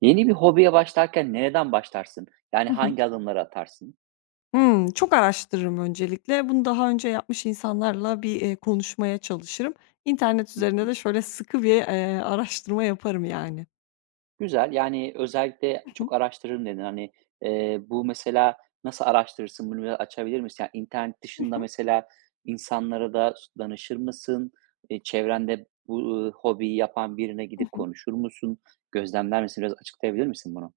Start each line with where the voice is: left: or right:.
right: Yeni bir hobiye başlarken nereden başlarsın? Yani
left: Hı hı.
right: hangi adımları atarsın?
left: Hımm, çok araştırırım öncelikle. Bunu daha önce yapmış insanlarla bir, konuşmaya çalışırım. İnternet
right: Hı
left: üzerinde
right: hı.
left: de şöyle sıkı bir, araştırma yaparım yani.
right: Güzel. Yani özellikle
left: Hı hı.
right: çok araştırırım dedin. Hani, bu mesela nasıl araştırırsın? Bunu biraz açabilir misin? Yani internet
left: Hı
right: dışında
left: hı.
right: mesela insanlara da danışır mısın? Çevrende bu, hobiyi yapan birine
left: Hı
right: gidip
left: hı.
right: konuşur musun? Gözlemler misin? Biraz açıklayabilir misin bunu?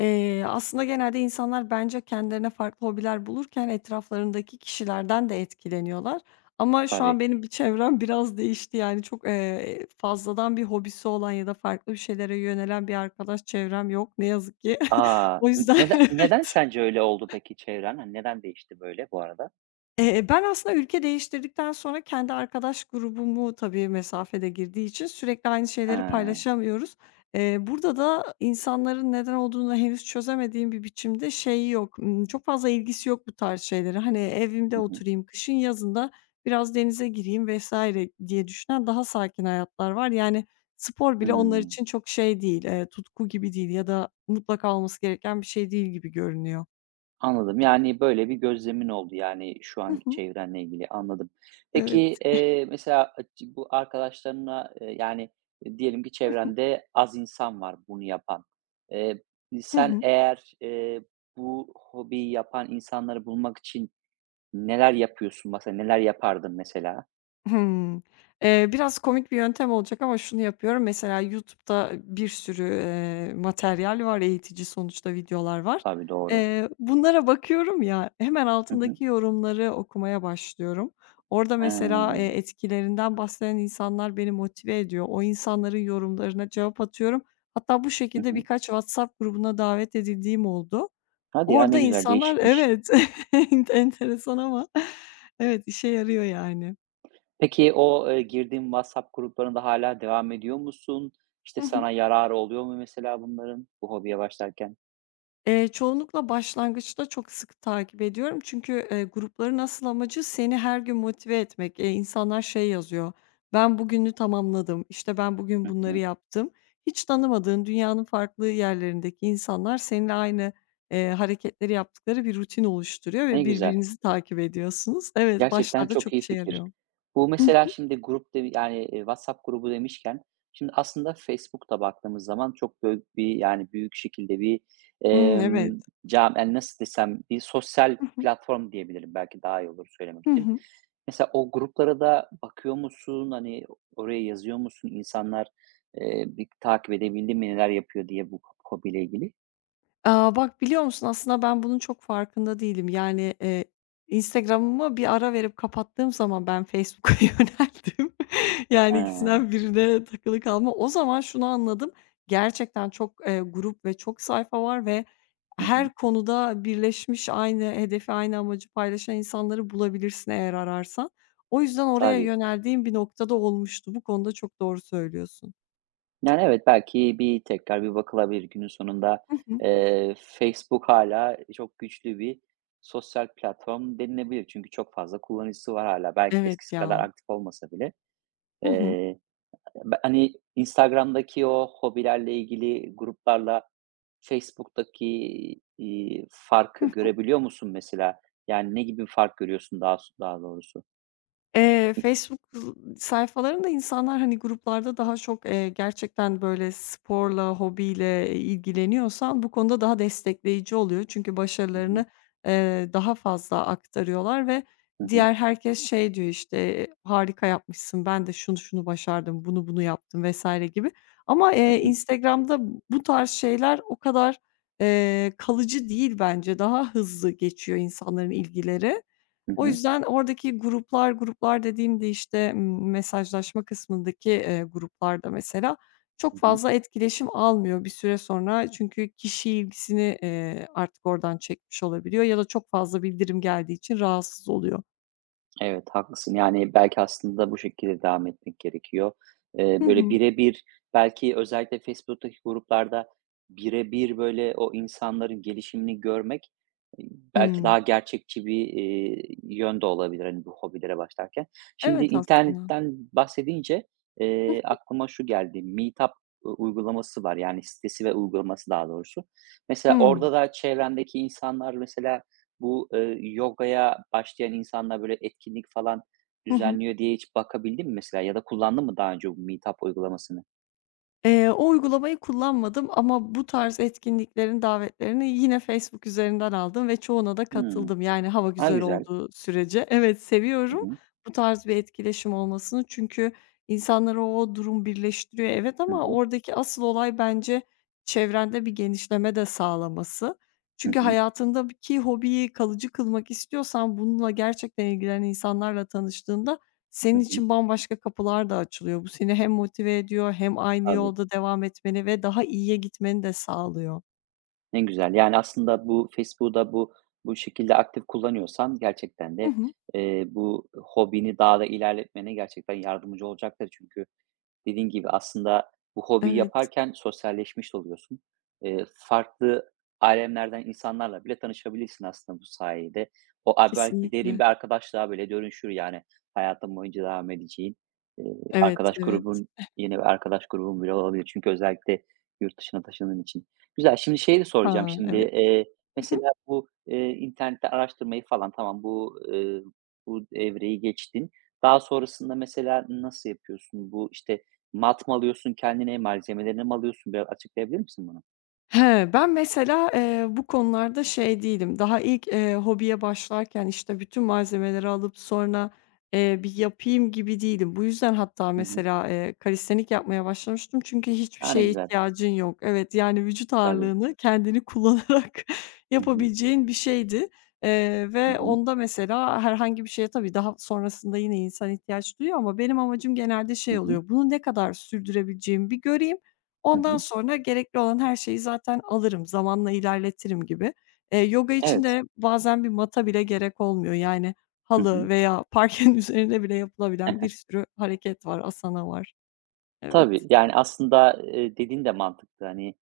left: Aslında genelde insanlar bence kendilerine farklı hobiler bulurken etraflarındaki kişilerden de etkileniyorlar. Ama şu an
right: Tabii.
left: benim bir çevrem biraz değişti. Yani çok, fazladan bir hobisi olan ya da farklı bir şeylere yönelen bir arkadaş çevrem yok ne yazık ki.
right: Aa.
left: O yüzden.
right: Neden sence öyle oldu peki çevren? Hani, neden değişti böyle bu arada?
left: Ben aslında ülke değiştirdikten sonra kendi arkadaş grubumu tabii mesafede girdiği için sürekli aynı
right: He.
left: şeyleri
right: Hı
left: paylaşamıyoruz. Burada da insanların neden olduğunu henüz çözemediğim bir biçimde şey yok, çok fazla ilgisi yok bu tarz şeylere. Hani, evimde
right: hı.
left: oturayım, kışın yazında biraz denize gireyim vesaire diye düşünen daha sakin hayatlar var. Yani, spor bile onlar
right: Hıı.
left: için çok şey değil, tutku gibi değil ya da mutlaka olması gereken bir şey değil gibi görünüyor.
right: Anladım. Yani, böyle bir gözlemin oldu, yani, şu
left: Hı
right: anki
left: hı.
right: çevrenle ilgili, anladım. Peki,
left: Evet.
right: mesela acı bu arkadaşlarına, yani, diyelim ki çevrende az insan var bunu yapan. Eee,
left: Hı
right: sen
left: hı.
right: eğer, bu hobiyi yapan insanları bulmak için neler yapıyorsun? Mesela neler yapardın mesela?
left: Hımm. Biraz komik bir yöntem olacak ama şunu yapıyorum. Mesela YouTube'da bir sürü, materyal var, eğitici sonuçta videolar var.
right: Tabii, doğru.
left: Bunlara bakıyorum ya, hemen
right: Hı hı.
left: altındaki yorumları okumaya başlıyorum. Orada mesela,
right: He.
left: etkilerinden bahseden insanlar beni motive ediyor. O insanların yorumlarına cevap atıyorum. Hatta bu
right: Hı
left: şekilde
right: hı.
left: birkaç WhatsApp grubuna davet edildiğim oldu.
right: Hadi ya,
left: Orada
right: ne güzel,
left: insanlar
right: değişikmiş.
left: evet, enteresan ama evet, işe yarıyor yani.
right: Peki, o, girdiğin WhatsApp gruplarında hala devam ediyor musun? İşte,
left: Hı hı.
right: sana yararı oluyor mu mesela bunların bu hobiye başlarken?
left: Çoğunlukla başlangıçta çok sık takip ediyorum. Çünkü, grupların asıl amacı seni her gün motive etmek. İnsanlar şey yazıyor, "Ben bugünü tamamladım." İşte "Ben bugün
right: Hı
left: bunları
right: hı.
left: yaptım." Hiç tanımadığın dünyanın farklı yerlerindeki insanlar seninle aynı, hareketleri yaptıkları bir rutin oluşturuyor ve
right: Ne güzel.
left: birbirinizi takip ediyorsunuz. Evet,
right: Gerçekten
left: başlarda
right: çok
left: çok
right: iyi
left: işe
right: fikir.
left: yarıyor.
right: Bu mesela şimdi grup de yani, WhatsApp grubu demişken, şimdi aslında Facebook'ta baktığımız zaman çok büyük bir, yani, büyük şekilde bir,
left: Hıh. Evet.
right: cam yani, nasıl desem, bir sosyal platform diyebilirim. Belki daha iyi olur söylemek için. Mesela o gruplara da bakıyor musun? Hani, oraya yazıyor musun? İnsanlar, bir takip edebildi mi, neler yapıyor diye bu hobiyle ilgili?
left: Aaa, bak, biliyor musun, aslında ben bunun çok farkında değilim. Yani, Instagram'ımı bir ara verip kapattığım zaman ben Facebook'a yöneldim. Yani,
right: He.
left: ikisinden birine takılı kalma. O zaman şunu anladım, gerçekten çok, grup ve çok sayfa var ve
right: Hı hı.
left: her konuda birleşmiş, aynı hedefi, aynı amacı paylaşan insanları bulabilirsin eğer ararsan. O yüzden oraya
right: Tabii.
left: yöneldiğim bir noktada olmuştu. Bu konuda çok doğru söylüyorsun.
right: Yani, evet, belki bir tekrar bir bakılabilir. Günün sonunda,
left: Hı hı.
right: Facebook hala çok güçlü bir sosyal platform denilebilir. Çünkü çok fazla kullanıcısı var hala. Belki
left: Evet
right: eskisi kadar
left: ya.
right: aktif olmasa bile.
left: Hı.
right: Eee, be hani, Instagram'daki o hobilerle ilgili gruplarla Facebook'taki, farkı
left: Hı.
right: görebiliyor musun mesela? Yani, ne gibi bir fark görüyorsun daha doğrusu?
left: Facebook sayfalarında insanlar, hani, gruplarda daha çok, gerçekten, böyle, sporla, hobiyle ilgileniyorsan bu konuda daha destekleyici oluyor. Çünkü
right: Hı hı.
left: başarılarını, daha fazla aktarıyorlar ve
right: Hı hı.
left: diğer herkes şey diyor, işte, "Harika yapmışsın, ben de şunu şunu başardım, bunu bunu yaptım." vesaire gibi. Ama,
right: Hı hı.
left: Instagram'da bu tarz şeyler o kadar, kalıcı değil bence. Daha hızlı geçiyor insanların ilgileri.
right: Hı
left: O
right: hı.
left: yüzden oradaki gruplar, gruplar dediğimde, işte, mesajlaşma kısmındaki, gruplarda mesela
right: Hı
left: çok
right: hı.
left: fazla etkileşim almıyor bir süre sonra. Çünkü kişi ilgisini, artık oradan çekmiş olabiliyor ya da çok fazla bildirim geldiği için rahatsız oluyor.
right: Evet, haklısın. Yani, belki aslında bu şekilde devam etmek gerekiyor. Eee,
left: Hı
right: böyle
left: hı.
right: birebir belki özellikle Facebook'taki gruplarda birebir böyle o insanların gelişimini görmek, eee, belki
left: Hımm.
right: daha gerçekçi bir, yön de olabilir, hani, bu hobilere başlarken. Şimdi
left: Evet aslında.
right: internetten bahsedince,
left: Hıh.
right: aklıma şu geldi. Meetup uygulaması var, yani sitesi ve uygulaması daha doğrusu. Mesela
left: Hımm.
right: orada da çevrendeki insanlar mesela bu, yogaya başlayan insanlar böyle etkinlik falan
left: Hı hı.
right: düzenliyor diye hiç bakabildin mi mesela ya da kullandın mı daha önce bu Meetup uygulamasını?
left: O uygulamayı kullanmadım ama bu tarz etkinliklerin davetlerini yine Facebook üzerinden aldım ve çoğuna da
right: Hımm.
left: katıldım. Yani hava
right: A,
left: güzel
right: güzel.
left: olduğu sürece. Evet,
right: Hı
left: seviyorum
right: hı.
left: bu tarz bir etkileşim olmasını çünkü insanları o durum birleştiriyor, evet,
right: Hı
left: ama
right: hı.
left: oradaki asıl olay bence çevrende bir genişleme de sağlaması.
right: Hı
left: Çünkü
right: hı.
left: hayatındaki hobiyi kalıcı kılmak istiyorsan bununla gerçekten ilgilenen insanlarla tanıştığında
right: Hı
left: senin
right: hı.
left: için bambaşka kapılar da açılıyor. Bu seni hem motive ediyor hem aynı
right: Tabii.
left: yolda devam etmeni ve daha iyiye gitmeni de sağlıyor.
right: Ne güzel. Yani, aslında bu Facebook'u da bu şekilde aktif kullanıyorsan gerçekten
left: Hı
right: de,
left: hı.
right: bu hobini daha da ilerletmene gerçekten yardımcı olacaktır. Çünkü dediğin gibi aslında bu hobiyi
left: Evet,
right: yaparken sosyalleşmiş de oluyorsun. Farklı alemlerden insanlarla bile tanışabilirsin aslında bu sayede. O a belki derin
left: kesinlikle.
right: bir arkadaşlığa bile dönüşür yani hayatın boyunca devam edeceğin, eee,
left: Evet,
right: arkadaş
left: evet.
right: grubun, yeni bir arkadaş grubun bile olabilir. Çünkü özellikle yurt dışına taşındığın için. Güzel, şimdi şeyi de soracağım
left: Ha,
right: şimdi,
left: evet.
right: mesela bu, internette araştırmayı falan tamam bu, bu evreyi geçtin. Daha sonrasında mesela nasıl yapıyorsun? Bu, işte, mat mı alıyorsun kendine, malzemelerini mi alıyorsun? Biraz açıklayabilir misin bunu?
left: He, ben mesela, bu konularda şey değilim. Daha ilk, hobiye başlarken, işte, bütün malzemeleri alıp sonra, bir yapayım gibi değilim. Bu yüzden hatta
right: Hı hı.
left: mesela, kalistenik yapmaya başlamıştım çünkü hiçbir
right: A, ne
left: şeye
right: güzel.
left: ihtiyacın yok. Evet, yani vücut
right: Tabii.
left: ağırlığını kendini kullanarak
right: Hı hı.
left: yapabileceğin bir şeydi,
right: Hı
left: ve
right: hı.
left: onda mesela herhangi bir şeye tabii daha sonrasında yine insan ihtiyaç duyuyor ama benim amacım genelde
right: Hı
left: şey
right: hı.
left: oluyor, bunu ne kadar sürdürebileceğimi bir göreyim.
right: Hı
left: Ondan
right: hı.
left: sonra gerekli olan her şeyi zaten alırım, zamanla ilerletirim gibi. Yoga için
right: Evet.
left: de bazen bir mata bile gerek olmuyor. Yani
right: Hı
left: halı
right: hı.
left: veya parkenin üzerine bile yapılabilen bir sürü hareket var, asana var. Evet.
right: Tabii, yani, aslında, dediğin de mantıklı. Hani,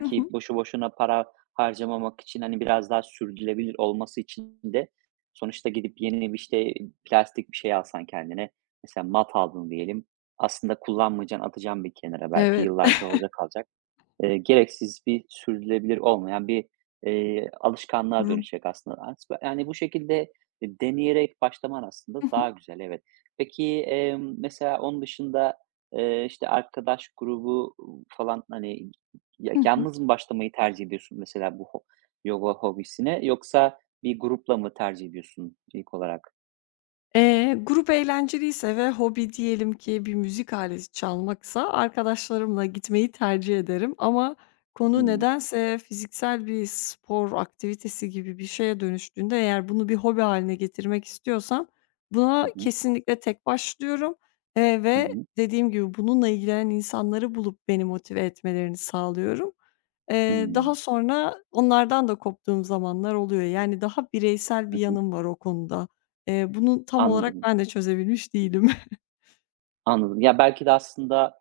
left: Hı hı.
right: boşu boşuna para harcamamak için, hani, biraz daha sürdürülebilir olması için de sonuçta gidip yeni bir, işte, plastik bir şey alsan kendine, mesela mat aldın diyelim, aslında kullanmayacaksın, atacaksın bir kenara belki,
left: Evet.
right: yıllarca orada kalacak. Gereksiz bir sürdürülebilir olmayan yani bir, alışkanlığa
left: Rum.
right: dönüşecek aslında. Asbe yani, bu şekilde, deneyerek başlaman aslında
left: Hı hı.
right: daha güzel, evet. Peki, mesela onun dışında, işte, arkadaş grubu falan, hani, ya
left: Hı hı.
right: yalnız mı başlamayı tercih ediyorsun mesela bu yoga hobisine yoksa bir grupla mı tercih ediyorsun ilk olarak?
left: Grup eğlenceliyse ve hobi diyelim ki bir müzik aleti çalmaksa arkadaşlarımla gitmeyi tercih ederim ama konu
right: Hımm.
left: nedense fiziksel bir spor aktivitesi gibi bir şeye dönüştüğünde eğer bunu bir hobi haline getirmek istiyorsam buna
right: Hı hı.
left: kesinlikle tek başlıyorum,
right: Hı
left: ve
right: hı.
left: dediğim gibi bununla ilgilenen insanları bulup beni motive etmelerini sağlıyorum. Daha
right: Hımm.
left: sonra onlardan da koptuğum zamanlar oluyor. Yani daha bireysel
right: Hı
left: bir
right: hı. Hı.
left: yanım var o konuda. Bunu tam olarak
right: Anladım,
left: ben de çözebilmiş değilim.
right: anladım. Ya, belki de aslında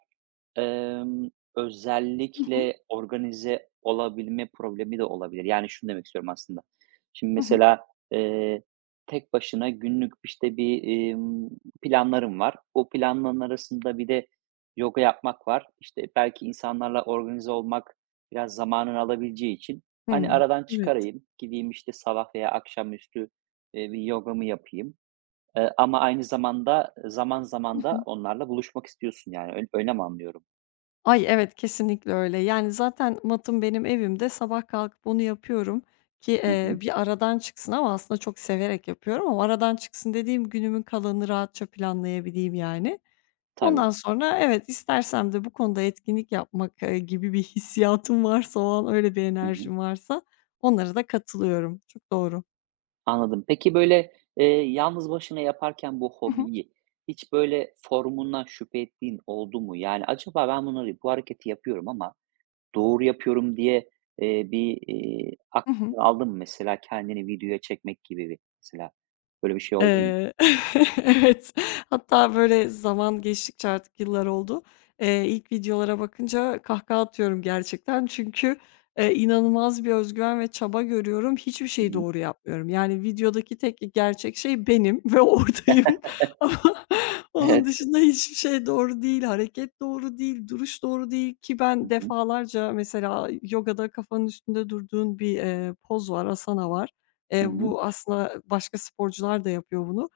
right: Emm, özellikle organize olabilme problemi de olabilir. Yani, şunu demek istiyorum aslında. Şimdi
left: Hı hı. Hı hı.
right: mesela, eee, tek başına günlük, işte, bir, planlarım var. O planların arasında bir de yoga yapmak var. İşte, belki insanlarla organize olmak biraz zamanını alabileceği için, hani,
left: Hımm.
right: aradan
left: Evet.
right: çıkarayım, gideyim, işte, sabah veya akşamüstü, bir yogamı yapayım, ama aynı zamanda zaman
left: Hı
right: zaman da
left: hı.
right: onlarla buluşmak istiyorsun, yani. Öyle mi anlıyorum?
left: Ay, evet, kesinlikle öyle. Yani, zaten matım benim evimde. Sabah kalkıp onu yapıyorum ki,
right: Hı hı.
left: bir aradan çıksın ama aslında çok severek yapıyorum ama aradan çıksın dediğim günümün kalanını rahatça planlayabileyim yani. Ondan
right: Tabii.
left: sonra evet, istersem de bu konuda etkinlik yapmak, gibi bir hissiyatım varsa o an, öyle bir
right: Hı hı.
left: enerjim varsa onlara da katılıyorum. Çok doğru.
right: Anladım. Peki, böyle, yalnız başına yaparken bu
left: Hı hı.
right: hobiyi hiç, böyle, formundan şüphe ettiğin oldu mu? Yani, "Acaba ben bunları bu hareketi yapıyorum ama doğru yapıyorum." diye, bir,
left: Hı hı.
right: aklına aldın mı? Mesela kendini videoya çekmek gibi bir mesela. Böyle bir şey oldu mu?
left: Eee, evet, hatta böyle zaman geçtikçe artık yıllar oldu. İlk videolara bakınca kahkaha atıyorum gerçekten. Çünkü, inanılmaz bir özgüven ve çaba görüyorum. Hiçbir
right: Hı
left: şeyi
right: hı.
left: doğru yapmıyorum. Yani videodaki tek gerçek şey benim ve oradayım ama onun
right: Evet.
left: dışında hiçbir şey doğru değil, hareket doğru değil, duruş doğru değil ki
right: Hı
left: ben
right: hı.
left: defalarca mesela yogada kafanın üstünde durduğun bir, poz var, asana var.
right: Hı hı.
left: Bu aslında başka sporcular da yapıyor bunu.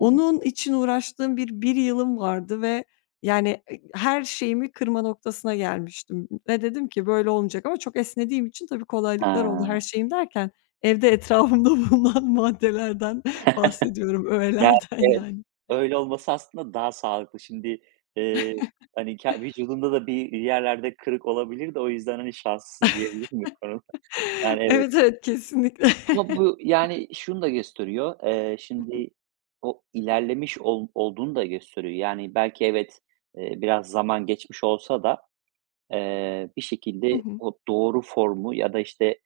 right: Hı hı.
left: için uğraştığım bir yılım vardı ve yani, her şeyimi kırma noktasına gelmiştim ve dedim ki böyle olmayacak ama çok esnediğim için tabii kolaylıklar oldu. Her
right: Ha.
left: şeyim derken evde etrafımda bulunan maddelerden bahsediyorum,
right: Yani,
left: öğelerden
right: evet,
left: yani.
right: öyle olması aslında daha sağlıklı. Şimdi, eee, hani, vücudunda da bir yerlerde kırık olabilir de o yüzden, hani, şanslısın diyebilir miyim bu konuda? Yani, evet.
left: Evet, evet, kesinlikle.
right: Ama bu, yani, şunu da gösteriyor,
left: Hı hı.
right: şimdi o ilerlemiş olduğunu da gösteriyor. Yani, belki evet, biraz zaman geçmiş olsa da bir
left: Hı
right: şekilde
left: hı.
right: o doğru formu ya da, işte,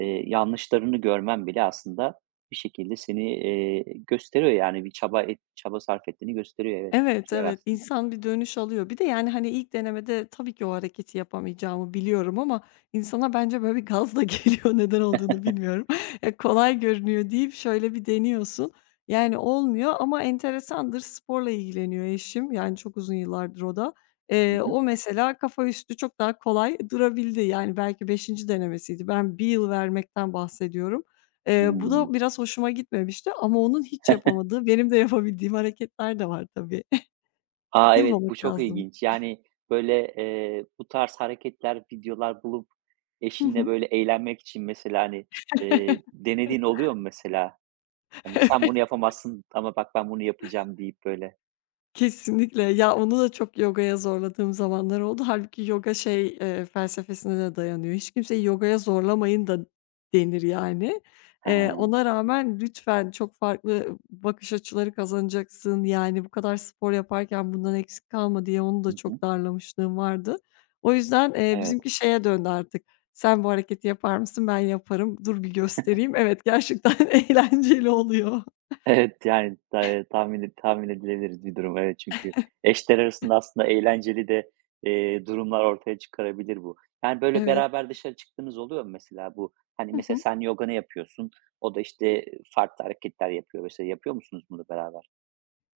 right: yanlışlarını görmen bile aslında bir şekilde seni, gösteriyor, yani, bir çaba sarf ettiğini gösteriyor. Evet, bu
left: Evet,
right: güzel
left: evet,
right: aslında.
left: insan bir dönüş alıyor. Bir de, yani, hani, ilk denemede tabii ki o hareketi yapamayacağımı biliyorum ama insana bence böyle bir gaz da geliyor, neden olduğunu bilmiyorum. Ya, kolay görünüyor deyip şöyle bir deniyorsun. Yani, olmuyor ama enteresandır, sporla ilgileniyor eşim, yani, çok uzun yıllardır o da.
right: Hı hı.
left: O mesela kafa üstü çok daha kolay durabildi. Yani, belki beşinci denemesiydi. Ben bir yıl vermekten bahsediyorum. Bu
right: Hımm.
left: da biraz hoşuma gitmemişti ama onun hiç yapamadığı, benim de yapabildiğim hareketler de var tabii.
right: A, evet, bu
left: Yılmamak
right: çok
left: lazım.
right: ilginç. Yani, böyle, bu tarz hareketler, videolar bulup
left: Hı
right: eşinle,
left: hı.
right: böyle, eğlenmek için mesela, hani, denediğin oluyor mu mesela? Hani, "Sen
left: Evet,
right: bunu yapamazsın ama bak ben bunu yapacağım." deyip böyle.
left: kesinlikle. Ya, onu da çok yogaya zorladığım zamanlar oldu. Hâlbuki yoga şey, felsefesine de dayanıyor. Hiç kimseyi yogaya zorlamayın da denir yani.
right: He. Hı
left: Ona rağmen lütfen çok farklı bakış açıları kazanacaksın. Yani, bu kadar spor yaparken bundan eksik kalma diye onu da
right: hı.
left: çok darlamışlığım vardı. O yüzden,
right: Evet.
left: bizimki şeye döndü artık. Sen bu hareketi yapar mısın? Ben yaparım. Dur bir göstereyim. Evet, gerçekten eğlenceli oluyor.
right: Evet, yani, tahmin edilebilir bir durum. Evet, çünkü eşler arasında aslında eğlenceli de, durumlar ortaya çıkarabilir bu. Yani, böyle,
left: Evet.
right: beraber dışarı çıktığınız oluyor mu mesela bu? Hani,
left: Hı
right: mesela
left: hı.
right: sen yoga ne yapıyorsun, o da, işte, farklı hareketler yapıyor mesela. Yapıyor musunuz bunu beraber?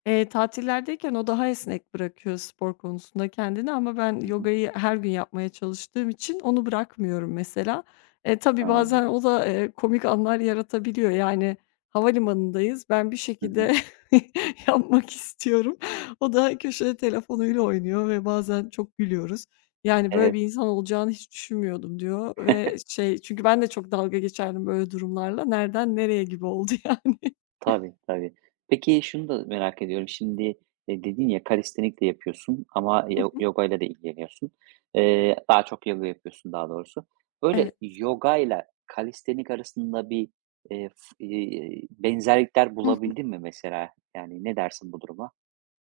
left: Tatillerdeyken o daha esnek bırakıyor spor konusunda kendini ama ben
right: Hı hı.
left: yogayı her gün yapmaya çalıştığım için onu bırakmıyorum mesela. E, tabii
right: Ha.
left: bazen o da, komik anlar yaratabiliyor. Yani havalimanındayız, ben bir
right: Hı hı.
left: şekilde yapmak istiyorum. O da köşede telefonuyla oynuyor ve bazen çok gülüyoruz. Yani, "Böyle
right: Evet.
left: bir insan olacağını hiç düşünmüyordum." diyor ve şey çünkü ben de çok dalga geçerdim böyle durumlarla. Nereden nereye gibi oldu yani.
right: Tabii, tabii. Peki şunu da merak ediyorum. Şimdi, dedin ya, kalistenik de yapıyorsun ama
left: Hı hı.
right: yogayla da ilgileniyorsun. Daha çok yoga yapıyorsun daha doğrusu.
left: Evet.
right: Böyle yogayla kalistenik arasında bir, f benzerlikler bulabildin mi mesela? Yani ne dersin bu duruma?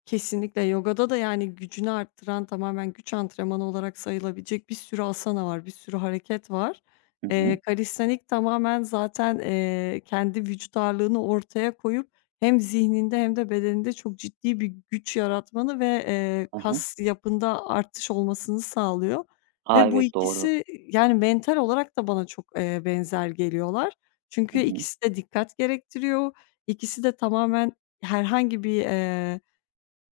left: Kesinlikle yogada da, yani, gücünü arttıran tamamen güç antrenmanı olarak sayılabilecek bir sürü asana var, bir sürü hareket var.
right: Hı hı.
left: Kalistenik tamamen zaten, kendi vücut ağırlığını ortaya koyup hem zihninde hem de bedeninde çok ciddi bir güç yaratmanı ve,
right: Hı hı.
left: kas yapında artış olmasını sağlıyor ve bu
right: Evet, doğru.
left: ikisi, yani, mental olarak da bana çok, benzer geliyorlar. Çünkü
right: Hı hı.
left: ikisi de dikkat gerektiriyor. İkisi de tamamen herhangi bir,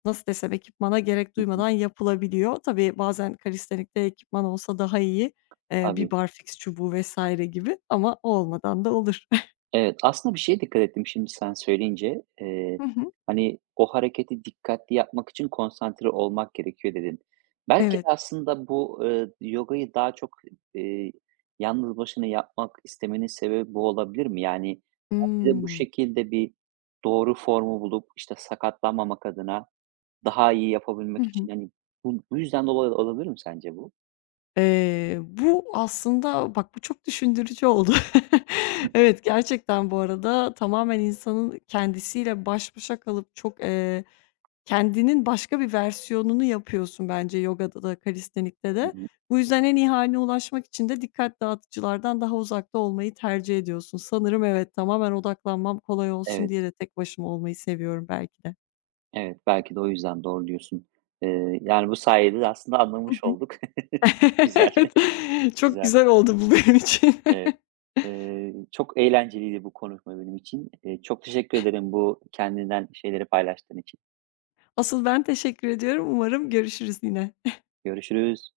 left: nasıl desem, ekipmana gerek
right: Hı hı.
left: duymadan yapılabiliyor. Tabii bazen kalistenikte ekipman olsa daha iyi. Bir
right: Tabii.
left: barfiks çubuğu vesaire gibi ama o olmadan da olur.
right: Evet, aslında bir şeye dikkat ettim şimdi sen söyleyince. Eee,
left: Hı hı.
right: hani, "O hareketi dikkatli yapmak için konsantre olmak gerekiyor." dedin. Belki
left: Evet.
right: de aslında bu, yogayı daha çok, eee, yalnız başına yapmak istemenin sebebi bu olabilir mi? Yani, bir de bu
left: Hımm.
right: şekilde bir doğru formu bulup, işte, sakatlanmamak adına daha iyi
left: Hı
right: yapabilmek için,
left: hı.
right: hani, bu yüzden dolayı olabilir mi sence bu?
left: Bu aslında bak bu çok düşündürücü oldu. Evet, gerçekten bu arada tamamen insanın kendisiyle baş başa kalıp çok, kendinin başka bir versiyonunu yapıyorsun bence yogada da kalistenikte
right: Hı
left: de.
right: hı.
left: Bu yüzden en iyi hâline ulaşmak için de dikkat dağıtıcılardan daha uzakta olmayı tercih ediyorsun. Sanırım evet, tamamen odaklanmam kolay olsun
right: Evet.
left: diye de tek başıma olmayı seviyorum belki de.
right: Evet, belki de o yüzden doğru diyorsun. Yani, bu sayede de aslında
left: Hı
right: anlamış
left: hı.
right: olduk. Güzel,
left: Evet, çok
right: güzel.
left: güzel oldu bu benim için.
right: Evet. Çok eğlenceliydi bu konuşma benim için. Çok teşekkür ederim bu kendinden şeyleri paylaştığın için.
left: Asıl ben teşekkür ediyorum. Umarım görüşürüz yine.
right: Görüşürüz.